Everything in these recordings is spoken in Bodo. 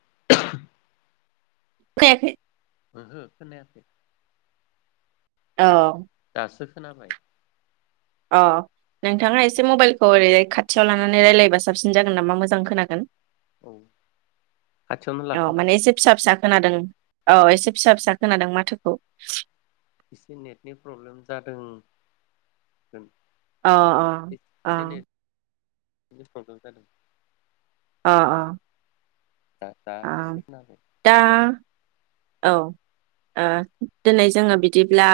[unintelligible] [unintelligible] ओहो खोनायाखै। औ। दासो खोनाबाय। अ औ नोंथाङा एसे मबाइल औ ओरैजाय खाथियाव लानानै रायलायबा साबसिन जागोन नामा? मोजां खोनागोन। औ खाथियावनो औ लाखादां माने एसे फिसा फिसा खोनादों। औ एसे फिसा फिसा खोनादों माथोखौ। इसे नेटनि प्रब्लेम जादों। अ अ अ। बिनो प्रबलेम जादों। अ अ। दा दा आ एसे खोनाबाय दा औ। दिनै जोङो बिदिब्ला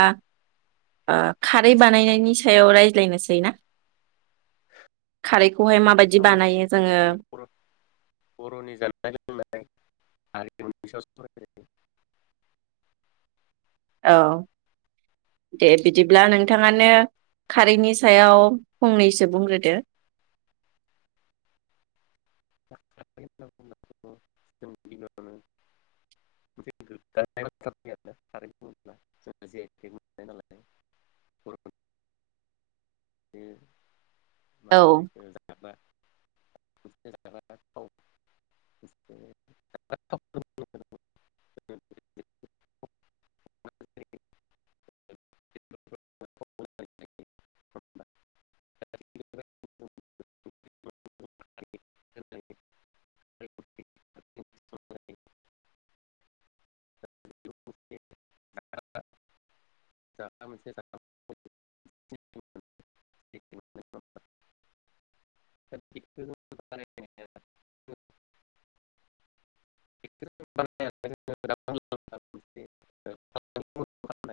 खारै बानायनायनि सायाव रायज्लायनोसै ना, खारै सावराय जायो‌ जोंनि बरनि जानाय लोंनाय। ओमफाय आरिमुनि सायाव सावराय जायो। औ दे बिदिब्ला नोंथाङानो खारैनि सायाव फंनैसो बुंग्रोदो। जों उावनो‌ [unintelligible] आरोोना कारेन्ट बुङोब्ला जों ज मोननाय नालाय। बेनो औ मा होनो बेखो जागारना [unintelligible] [inaudible] मोनसे [inaudible] [inaudible]